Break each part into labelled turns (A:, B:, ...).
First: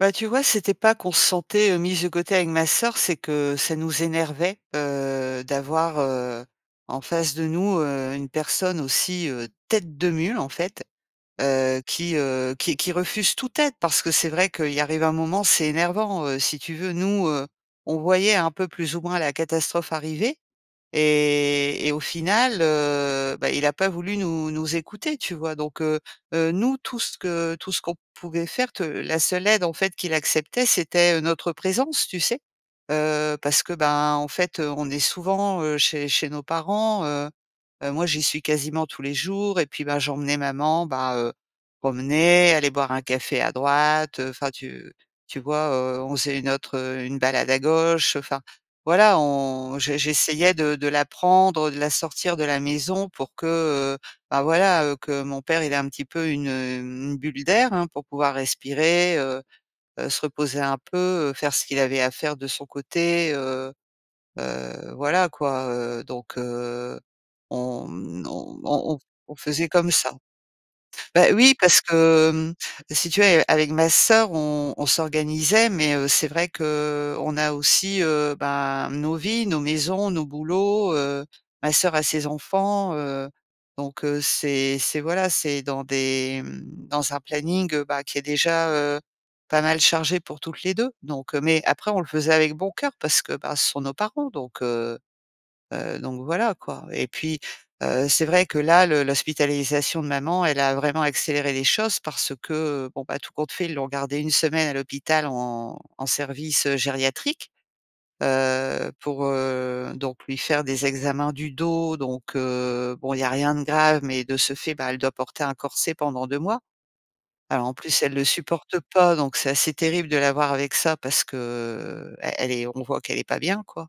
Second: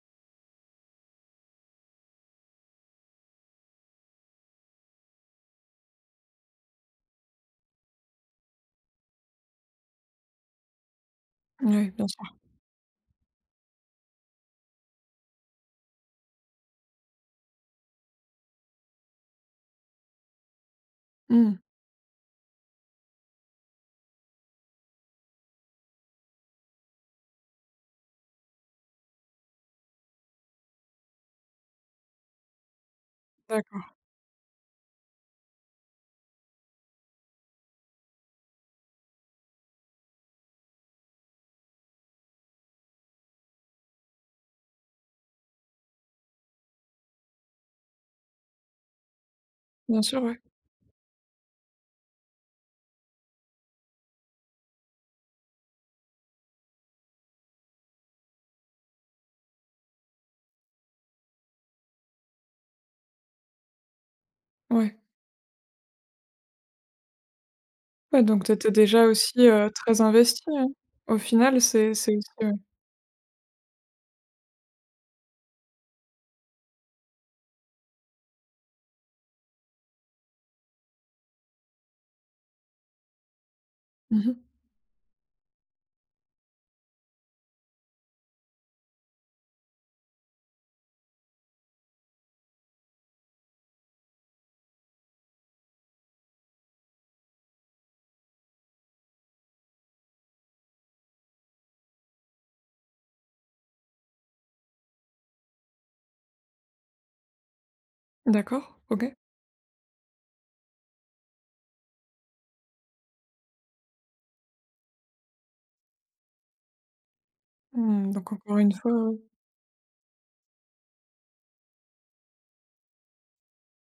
A: Bah, tu vois, c'était pas qu'on se sentait, heu, mises de côté avec ma sœur, c'est que ça nous énervait, heu, d'avoir, heu, en face de nous, heu, une personne aussi, heu, tête de mule, en fait, heu,
B: Mouais, bien
A: qui,
B: sûr.
A: heu, qui qui refuse toute aide. Parce que c'est vrai qu'il arrive un moment, c'est énervant, heu, si tu veux. Nous, heu, on voyait un peu, plus ou moins, la catastrophe arriver
B: Mmh.
A: et et au final, heu, bah, il a pas voulu nous nous écouter, tu vois? Donc, heu, heu, nous, tout ce que tout ce qu'on pouvait faire, te la seule aide en fait qu'il acceptait, c'était, heu, notre présence, tu sais? Heu, parce que,
B: D'accord.
A: ben, en fait, heu, on est souvent, heu, chez chez nos parents, heu, heu, moi, j'y suis quasiment tous les jours et puis, ben, j'emmenais maman, bah, heu, promener, aller boire un café à droite. Heu, enfin, tu tu vois, heu, on faisait une autre, heu, une balade à gauche. Heu, enfin, voilà, on j'e
B: Bien sûr, ouais.
A: j'essayais de de la prendre, heu, de la sortir de la maison pour que, heu, bah, voilà, heu, que mon père, il ait un petit peu une, hem, une bulle d'air, hein, pour pouvoir respirer, heu, heu, se reposer un peu, heu, faire ce qu'il avait à faire de son côté, heu, heu.
B: Ouais.
A: Voilà quoi, heu. Donc heu, on,
B: Ouais,
A: mmh,
B: donc, tu
A: on
B: étais
A: on on f
B: déjà
A: on
B: aussi,
A: faisait
B: heu,
A: comme
B: très
A: ça.
B: investie hein? Au
A: Bah oui,
B: final,
A: parce
B: c'est c'est
A: que,
B: ce
A: mmh, si tu veux, a avec ma sœur, on on s'organisait. Mais, heu, c'est vrai qu'on a aussi, heu, ben, nos vies, nos maisons, nos boulots, heu. Ma sœur a ses enfants, heu. Donc, heu,
B: Mmh mh.
A: c'est c'est voilà, c'est dans des, mmh, dans un planning, heu, bah, qui est déjà, heu, pas mal chargé pour toutes les 2. Donc, heu, mais après, on le faisait avec bon cœur parce que, bah, ce sont nos parents donc, heu, heu, donc voilà, quoi. Et puis, heu, c'est vrai que là, le l'hospitalisation de maman, elle a vraiment accéléré les choses parce que, bon, bah, tout compte fait, ils l'ont gardé 1 semaine à l'hôpital en en service, heu, gériatrique,
B: D'accord,
A: heu,
B: OK.
A: pour, heu, donc lui faire des examens du dos. Donc, heu, bon, il y a rien de grave, mais de ce fait, bah, elle doit porter un corset pendant 2 mois. Alors, en plus,
B: Mmh,
A: elle le
B: donc, encore 1
A: supporte
B: fois.
A: pas. Donc c'est assez terrible de la voir avec ça, parce que, e elle est on voit qu'elle est pas bien, quoi.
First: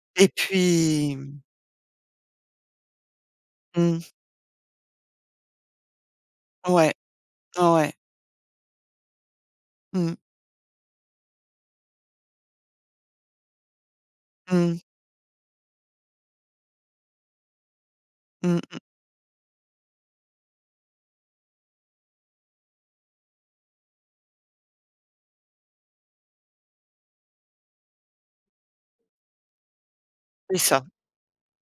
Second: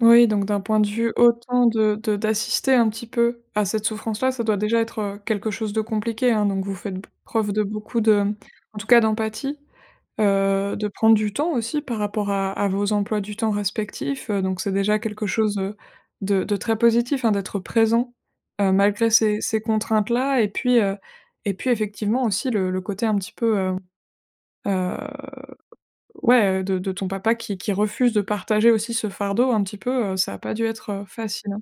B: Oui,
A: Et
B: donc, d'un point de vue,
A: puis, mmh
B: autant de de d'assister un petit peu à cette
A: Mmh.
B: souffrance là, ça doit déjà être, heu, quelque chose de compliqué, hein. Donc, vous
A: Ouais,
B: faites b preuve de
A: ouais.
B: beaucoup de, mmh, en tout cas d'empathie,
A: Mmh.
B: heu, de prendre du temps aussi par rapport à à vos emplois du temps respectifs, heu, donc c'est
A: Mmh.
B: déjà quelque chose, heu, de de très positif, hein, d'être présent,
A: Mmh
B: heu,
A: mh.
B: malgré ces ces contraintes là et puis, heu et puis, effectivement aussi le le côté un petit peu, hem, heu, ouais, heu, de de ton papa qui qui refuse de partager aussi ce fardeau un petit peu, heu, ça a pas
A: C'est
B: dû
A: ça.
B: être, heu, facile, hein.